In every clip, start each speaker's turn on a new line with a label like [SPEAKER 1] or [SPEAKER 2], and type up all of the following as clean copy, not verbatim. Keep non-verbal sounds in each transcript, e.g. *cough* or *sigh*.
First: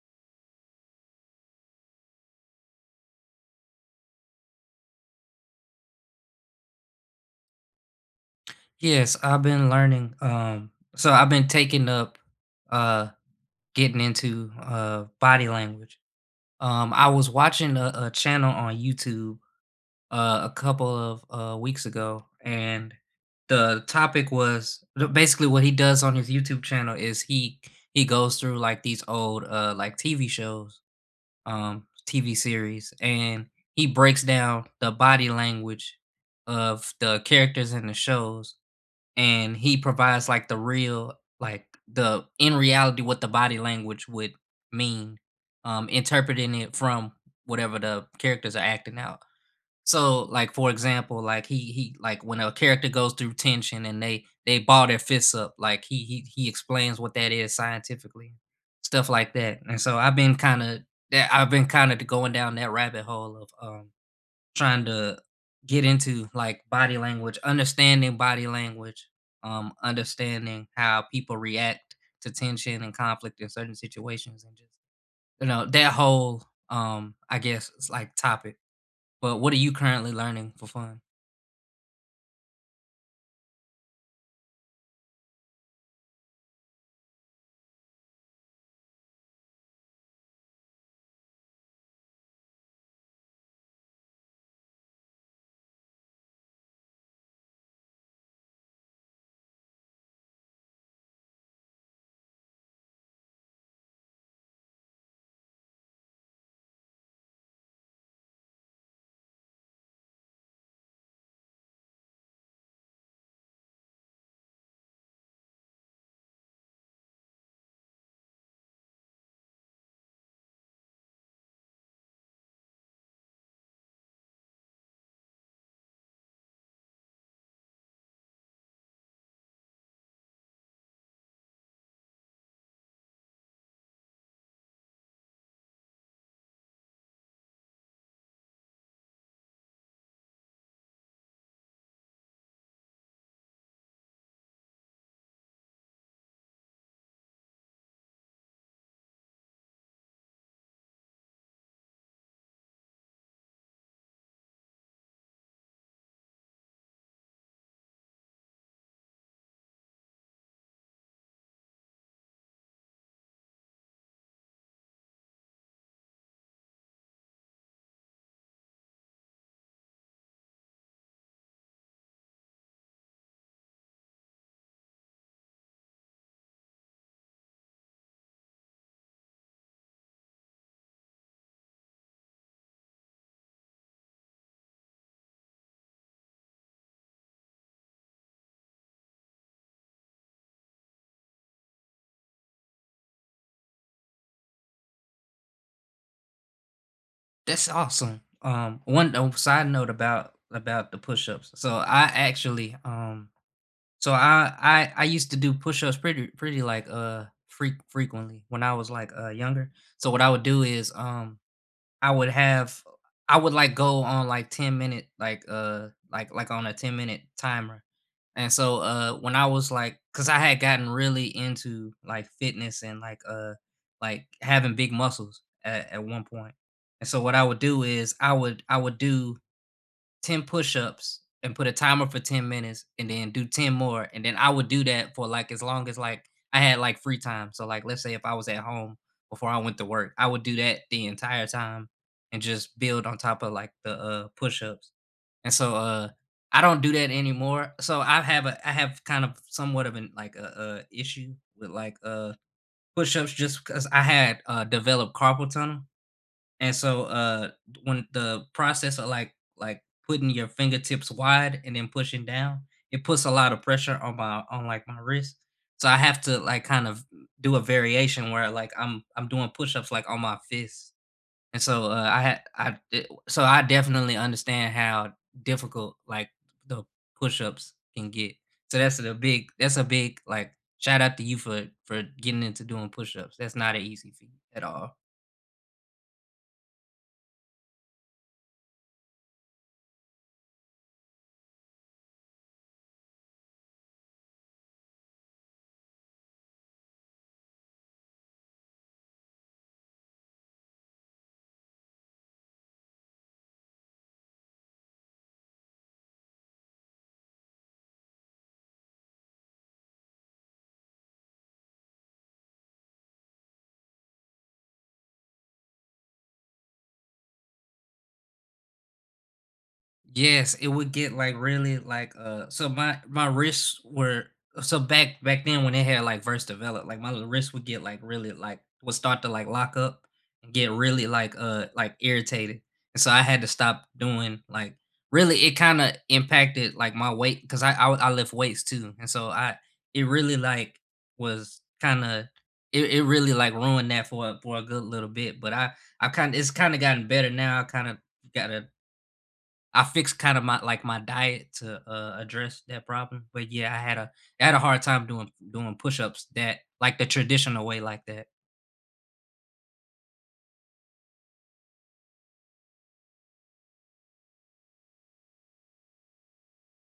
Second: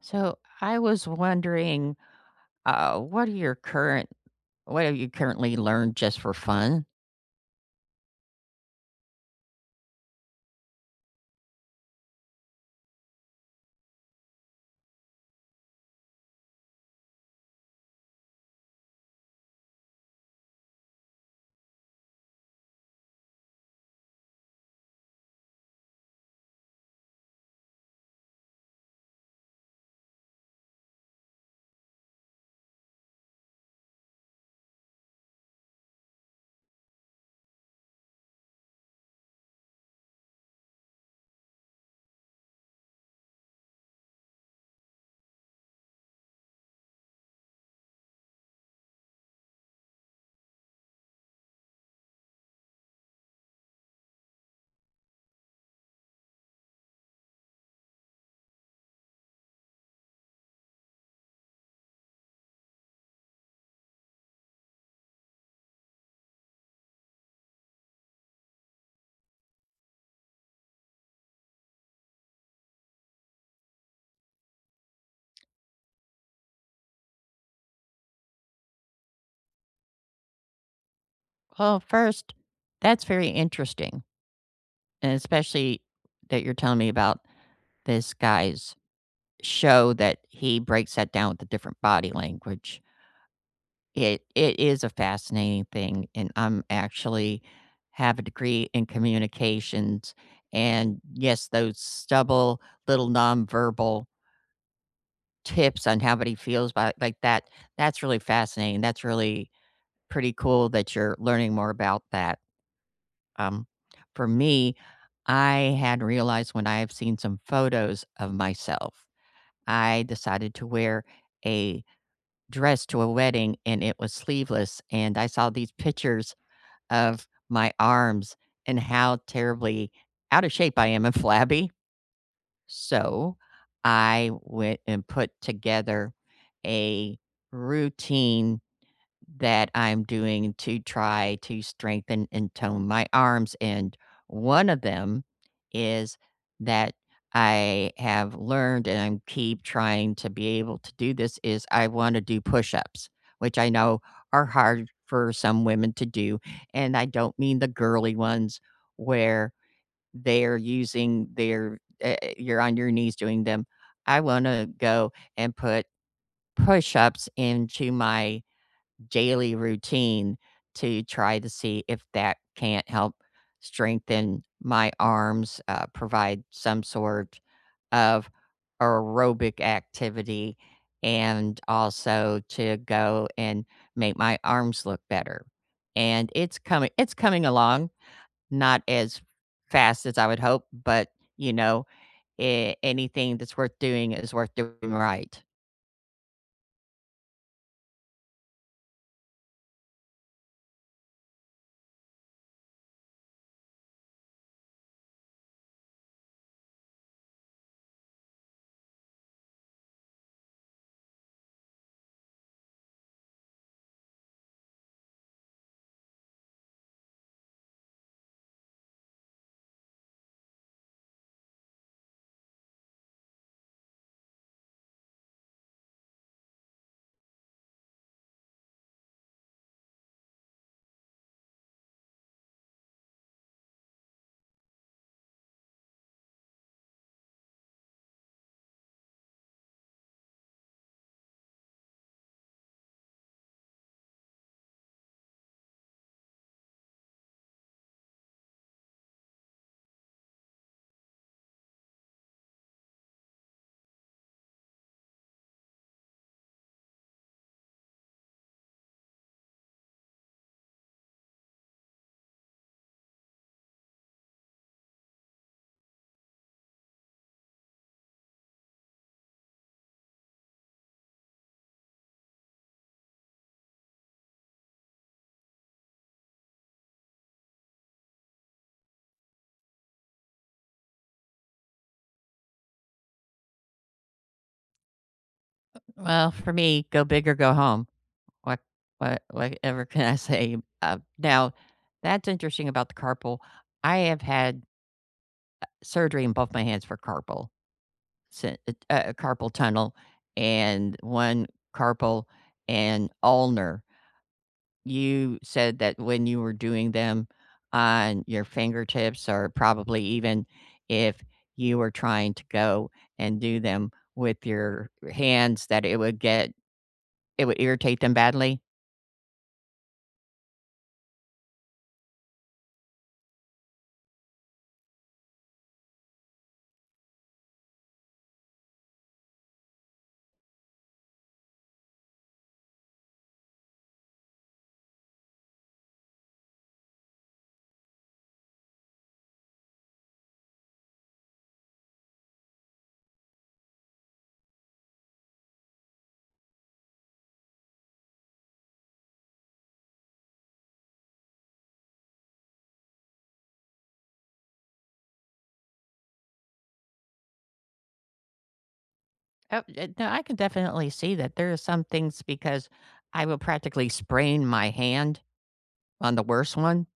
[SPEAKER 1] So I was wondering, uh, what are your current what have you currently learned just for fun?
[SPEAKER 2] Yes, I've been learning. So I've been taking up uh getting into body language. I was watching a channel on YouTube a couple of weeks ago, and the topic was basically what he does on his YouTube channel is he goes through like these old like TV shows, TV series, and he breaks down the body language of the characters in the shows and he provides like the real like the in reality what the body language would mean, um, interpreting it from whatever the characters are acting out. So like for example, like he like when a character goes through tension and they ball their fists up, like he explains what that is scientifically, stuff like that. And so I've been kind of that I've been kind of going down that rabbit hole of trying to get into like body language, understanding how people react to tension and conflict in certain situations, and just that whole I guess it's like topic. But what are you currently learning for fun?
[SPEAKER 1] Well, first, that's very interesting, and especially that you're telling me about this guy's show that he breaks that down with the different body language. It is a fascinating thing, and I'm actually have a degree in communications, and yes, those stubble little nonverbal tips on how but he feels about like that. That's really fascinating. That's really pretty cool that you're learning more about that. Um, for me, I had realized when I have seen some photos of myself, I decided to wear a dress to a wedding and it was sleeveless. And I saw these pictures of my arms and how terribly out of shape I am and *laughs* flabby. So, I went and put together a routine that I'm doing to try to strengthen and tone my arms, and one of them is that I have learned, and I'm keep trying to be able to do this, is I wanna do push-ups, which I know are hard for some women to do, and I don't mean the girly ones where they're using their you're on your knees doing them. I wanna go and put push-ups into my daily routine to try to see if that can't help strengthen my arms, provide some sort of aerobic activity, and also to go and make my arms look better. And it's coming along. Not as fast as I would hope, but, you know, a anything that's worth doing is worth doing right.
[SPEAKER 2] That's awesome. One side note about the push-ups. So I actually so I used to do push-ups pretty like freak frequently when I was like younger. So what I would do is I would have I would, like, go on, like, 10-minute, like, on a 10-minute timer, and so, when I was, like, cause I had gotten really into, like, fitness and, like, having big muscles at one point, and so what I would do is I would do 10 push-ups and put a timer for 10 minutes and then do 10 more, and then I would do that for, like, as long as, like, I had, like, free time. So, like, let's say if I was at home before I went to work, I would do that the entire time and just build on top of, like, the, push-ups. And so, I don't do that anymore. So I have a I have kind of somewhat of an, like, a, issue with, like, push-ups just because I had, developed carpal tunnel. And so, when the process of like putting your fingertips wide and then pushing down, it puts a lot of pressure on my on like my wrist. So I have to like kind of do a variation where like I'm doing push-ups like on my fists. And so I had so I definitely understand how difficult like the push-ups can get. So that's a big like shout out to you for getting into doing push-ups. That's not an easy feat at all.
[SPEAKER 1] Well, for me, go big or go home. What what whatever can I *laughs* say? Now, that's interesting about the carpal. I have had surgery in both my hands for syn carpal tunnel and one carpal and ulnar. You said that when you were doing them on your fingertips, or probably even if you were trying to go and do them with your hands, that it would irritate them badly.
[SPEAKER 2] Yes, it would get like really like so my wrists were so back then when they had like first developed, like my little wrists would get like really like would start to like lock up and get really like irritated. And so I had to stop doing like really. It kind of impacted like my weight because I lift weights too. And so I it really like was kind of it really like ruined that for for a good little bit. But I kind of it's kind of gotten better now. I kind of got a I fixed kind of my like my diet to address that problem. But yeah, I had a hard time doing push-ups that like the traditional way like that.
[SPEAKER 1] Oh, no, I can definitely see that. There are some things because I will practically sprain my hand on the worst one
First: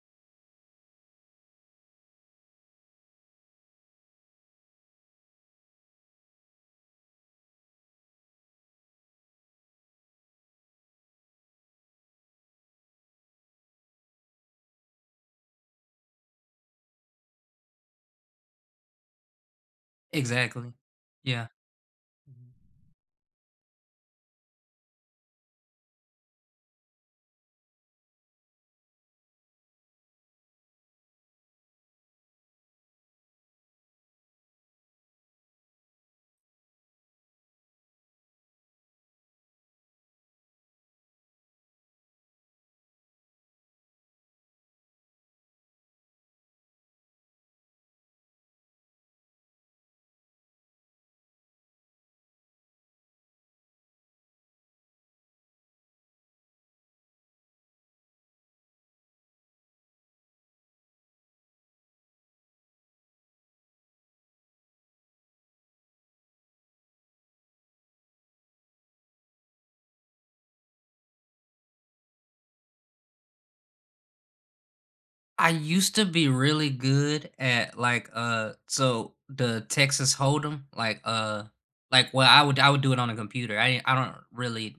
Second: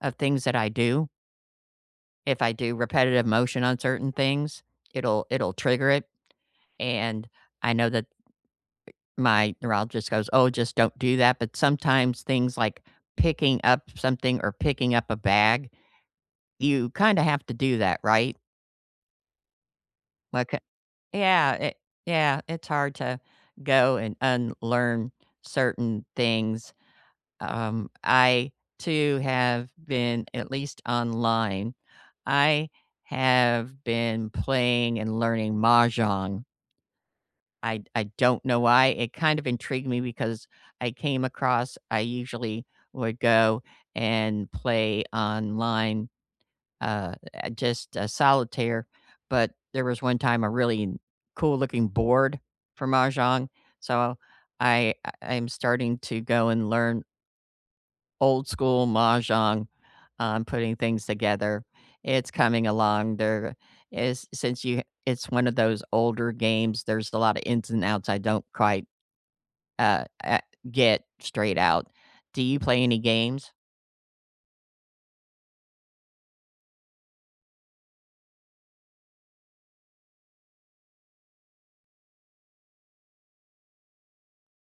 [SPEAKER 1] of things that I do. If I do repetitive motion on certain things, it'll trigger it, and I know that my neurologist goes, "Oh, just don't do that." But sometimes things like picking up something or picking up a bag, you kinda have to do that, right? Like,
[SPEAKER 2] Exactly. Yeah.
[SPEAKER 1] yeah, it yeah,
[SPEAKER 2] Mhm.
[SPEAKER 1] it's hard to go and unlearn certain things. I too have been, at least online, I have been playing and learning mahjong. I don't know why. It kind of intrigued me because I came across I usually would go and play online, uh, just, solitaire, but there was one time a really cool looking board for mahjong, so I I am starting to go and learn old school mahjong, putting things together. It's coming along. There is since you it's one of those older games, there's a lot of ins and outs I don't quite uh, uh, get straight out. Do you play any games?
[SPEAKER 2] I used to be really good at like so the Texas Hold'em like well I would do it on a computer. I don't really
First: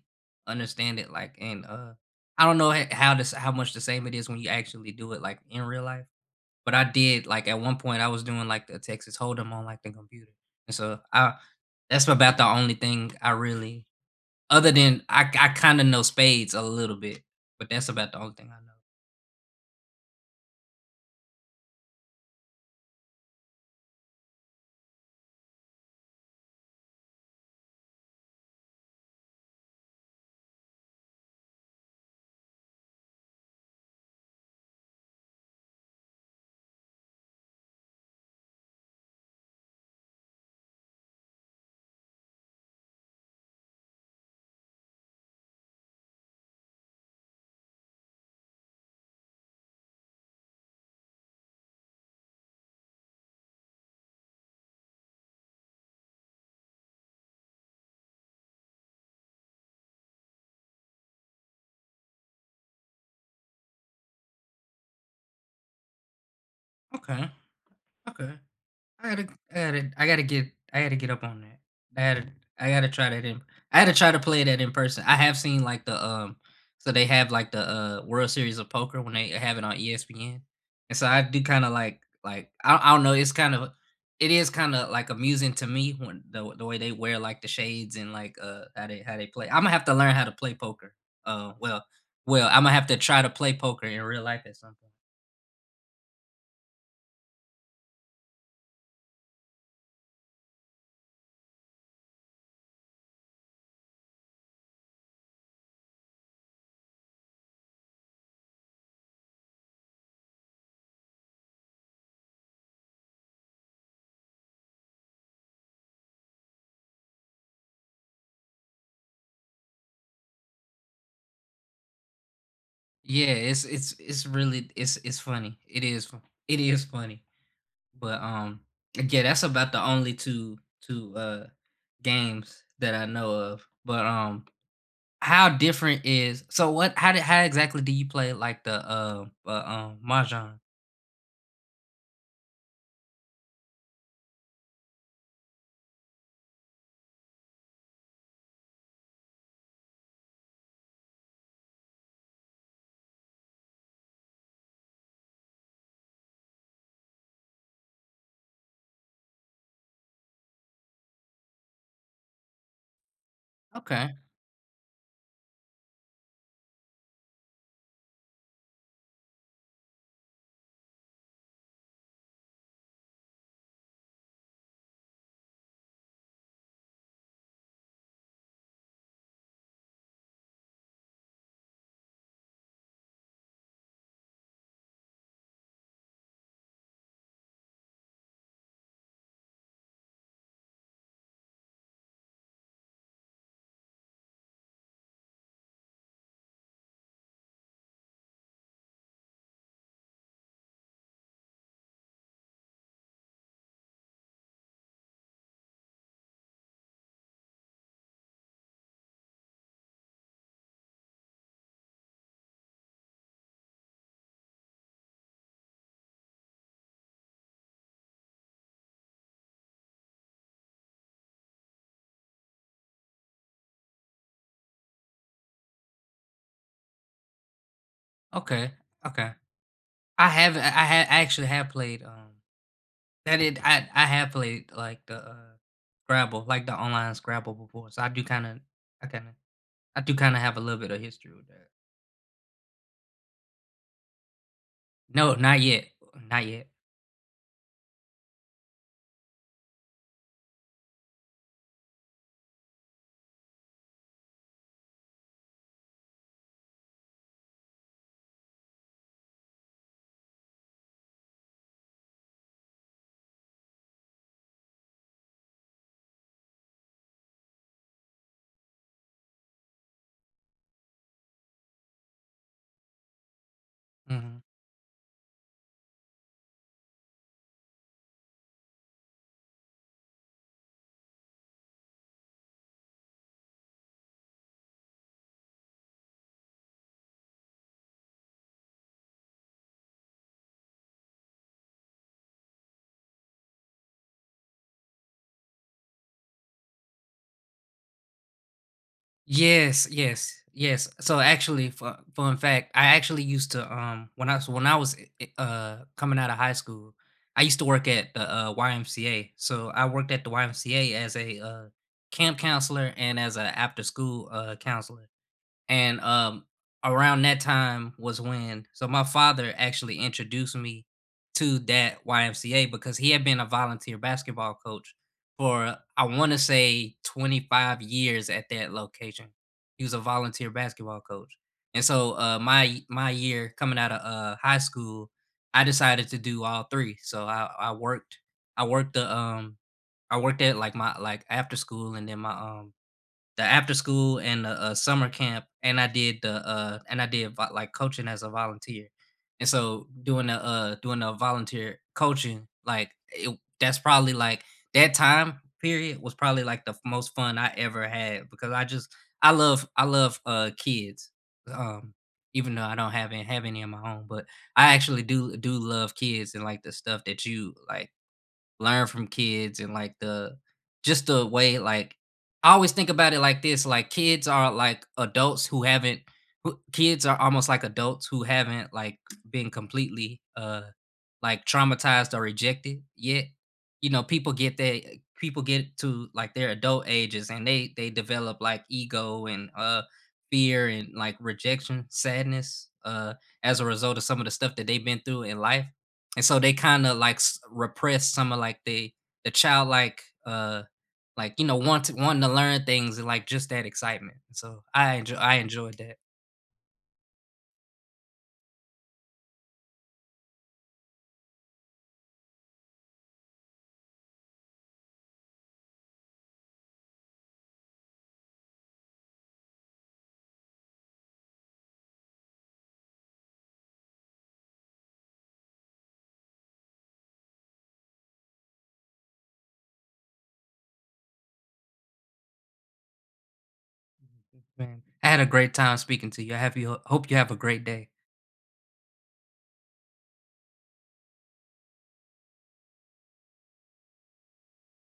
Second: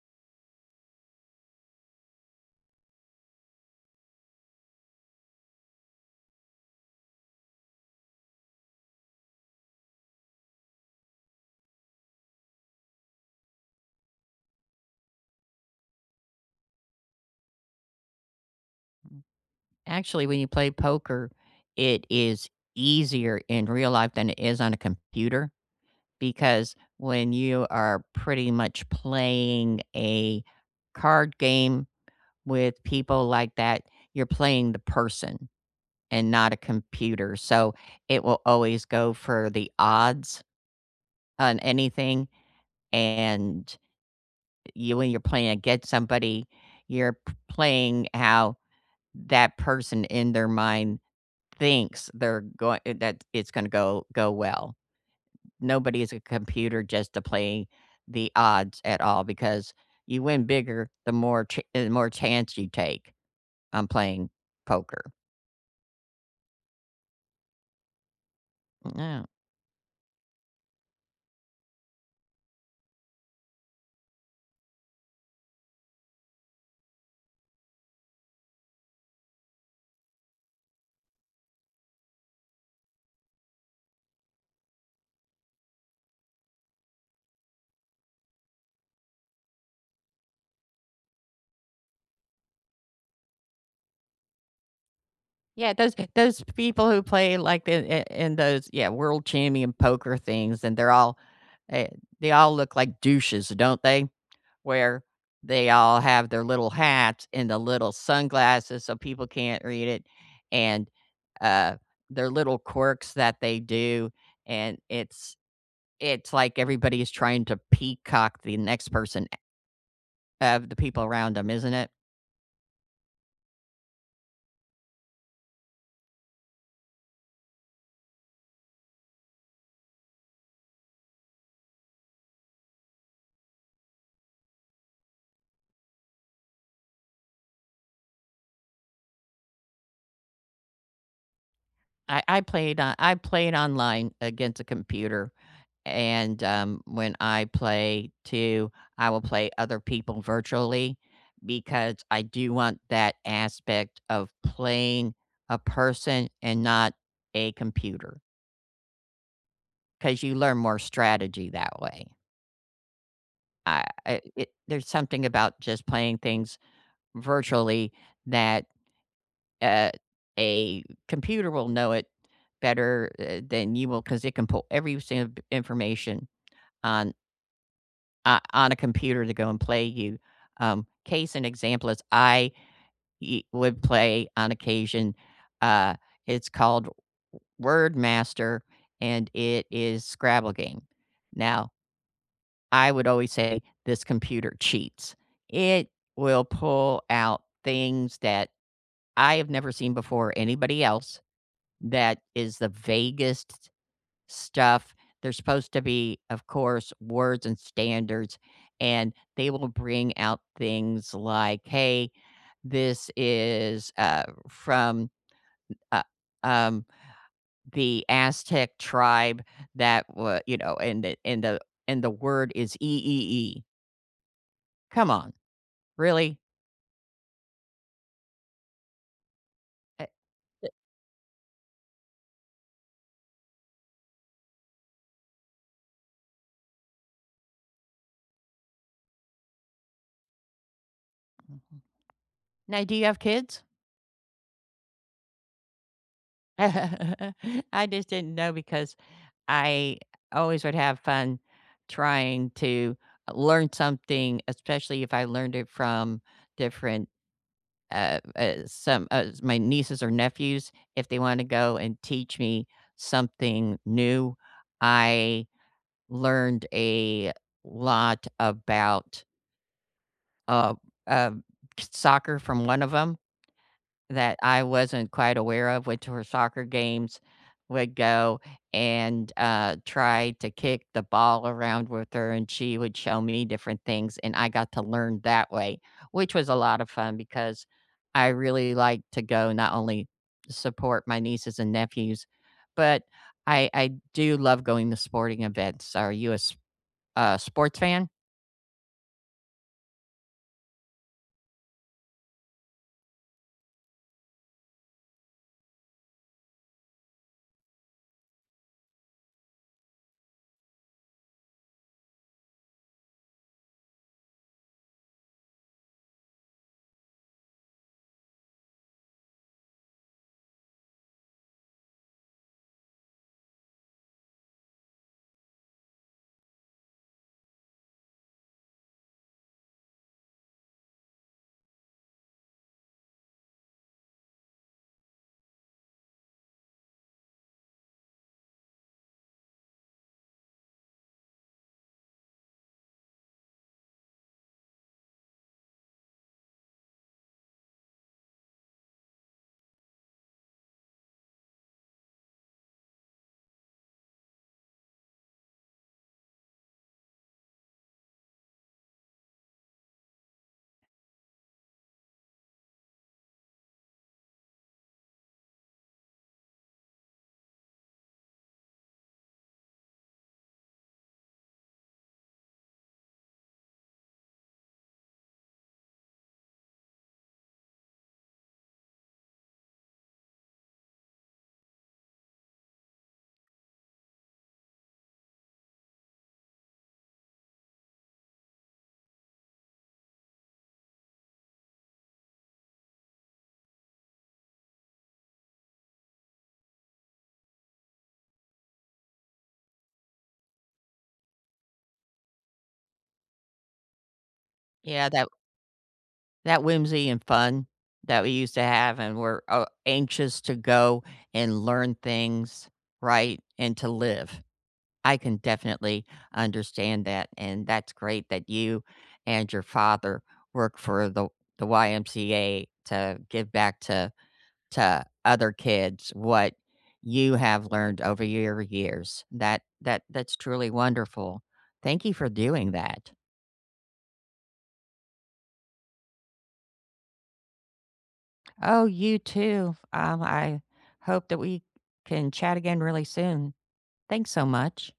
[SPEAKER 2] understand it like and I don't know how this how much the same it is when you actually do it like in real life. But I did like at one point I was doing like the Texas Hold'em on like the computer, and so I that's about the only thing I really other than I kind of know spades a little bit, but that's about the only thing I know.
[SPEAKER 1] Actually, when you play poker, it is easier in real life than it is on a computer because when you are pretty much playing a card game with people like that, you're playing the person and not a computer. So it will always go for the odds on anything. And you, when you're playing against somebody, you're playing how that person in their mind thinks they're going that it's going to go well. Nobody is a computer just to play the odds at all because you win bigger the more chance you take on playing poker.
[SPEAKER 2] Okay, okay. I
[SPEAKER 1] Yeah,
[SPEAKER 2] gotta, I gotta, I gotta get, I gotta get up on that. I gotta, I gotta try that in. I gotta try to play that in person. I have seen like the so they have like the World Series of Poker when they have it on ESPN, and so I do kind of like I don't know, it's kind of, it is kind of like amusing to me when the way they wear like the shades and like how they play. I'm gonna have to learn how to play poker. Uh, well, well, I'm gonna have to try to play poker in real life at some point.
[SPEAKER 1] yeah, those people who play like in those yeah world champion poker things, and they're all eh, they all look like douches, don't they? Where they all have their little hats and the little sunglasses so people can't read it, and, uh, their little quirks that they do, and it's like everybody is trying to peacock the next person of the people around them, 'em, isn't it?
[SPEAKER 2] Yeah, it's really it's funny. It is it is funny. But yeah, that's about the only two games that I know of. But how different is so what how did how exactly do you play like the mahjong?
[SPEAKER 1] I played online against a computer. And, when I play too, I will play other people virtually because I do want that aspect of playing a person and not a computer. Because you learn more strategy that way.
[SPEAKER 2] Okay.
[SPEAKER 1] I it there's something about just playing things virtually that, uh, a computer will know it better, than you will, because it can pull every single b information on on a computer to go and play you. Case in example is I would play on occasion. Uh, it's called Word Master, and it is Scrabble game. Now, I would always say this computer cheats. It will pull out things that I have never seen before anybody else. That is the vaguest stuff. There's supposed to be, of course, words and standards, and they will bring out things like, "Hey, this is from uh, um, the Aztec tribe that wa you know, and the and the and the word is e e e." Come on, really?
[SPEAKER 2] Okay. Okay.
[SPEAKER 1] Eh,
[SPEAKER 2] I have
[SPEAKER 1] eh,
[SPEAKER 2] I actually have played that it I have played like the Scrabble, like the online Scrabble before. So I do kind of I do kind of have a little bit of history with that.
[SPEAKER 1] Now, do you have kids?
[SPEAKER 2] No, not yet. Not
[SPEAKER 1] *laughs*
[SPEAKER 2] yet.
[SPEAKER 1] I just didn't know because I always would have fun trying to learn something, especially if I learned it from different, some my nieces or nephews. If they want to go and teach me something new, I learned a lot about uh, uh, soccer from one of them. That
[SPEAKER 2] Mhm.
[SPEAKER 1] I wasn't quite aware of, went to her soccer games, would go and, try to kick the ball around with her, and she would show me different things, and I got to learn that way, which was a lot of fun because I really like to go not only support my nieces and nephews, but I do love going to sporting events. Are you a s a sports fan?
[SPEAKER 2] Yes, yes, yes. So actually, fun fact, I actually used to when I was coming out of high school, I used to work at the YMCA. So I worked at the YMCA as a camp counselor and as a after school counselor. And, around that time was when so my father actually introduced me to that YMCA because he had been a volunteer basketball coach for, I wanna say, 25 years at that location. He was a volunteer basketball coach. And so, my my year coming out of, high school, I decided to do all 3. So I worked the, I worked at, like, my like, after school and then my, the after school and the summer camp, and I did the and I did like coaching as a volunteer, and so doing the volunteer coaching, like it, that's probably like that time period was probably like the most fun I ever had, because I just I love kids, um, even though I don't have any of my own, but I actually do do love kids and like the stuff that you like learn from kids and like the just the way like I always think about it like this like kids are like adults who haven't who, kids are almost like adults who haven't like been completely like traumatized or rejected yet. You know people get that people get to like their adult ages and they develop like ego and fear and like rejection sadness as a result of some of the stuff that they've been through in life, and so they kind of like repress some of like the childlike like you know want to, wanting to learn things and like just that excitement. So
[SPEAKER 1] Yeah, that
[SPEAKER 2] I enjoyed that.
[SPEAKER 1] that whimsy and fun that we used to have and we're, anxious to go and learn things, right, and to live. I can definitely understand that, and that's great that you and your father work for the YMCA to give back to other kids what you have learned over your years. That's truly wonderful. Thank you for doing that.
[SPEAKER 2] Man, I had a great time speaking to you. I have you hope you have a great day.
[SPEAKER 1] Oh, you too. I hope that we can chat again really soon. Thanks so much.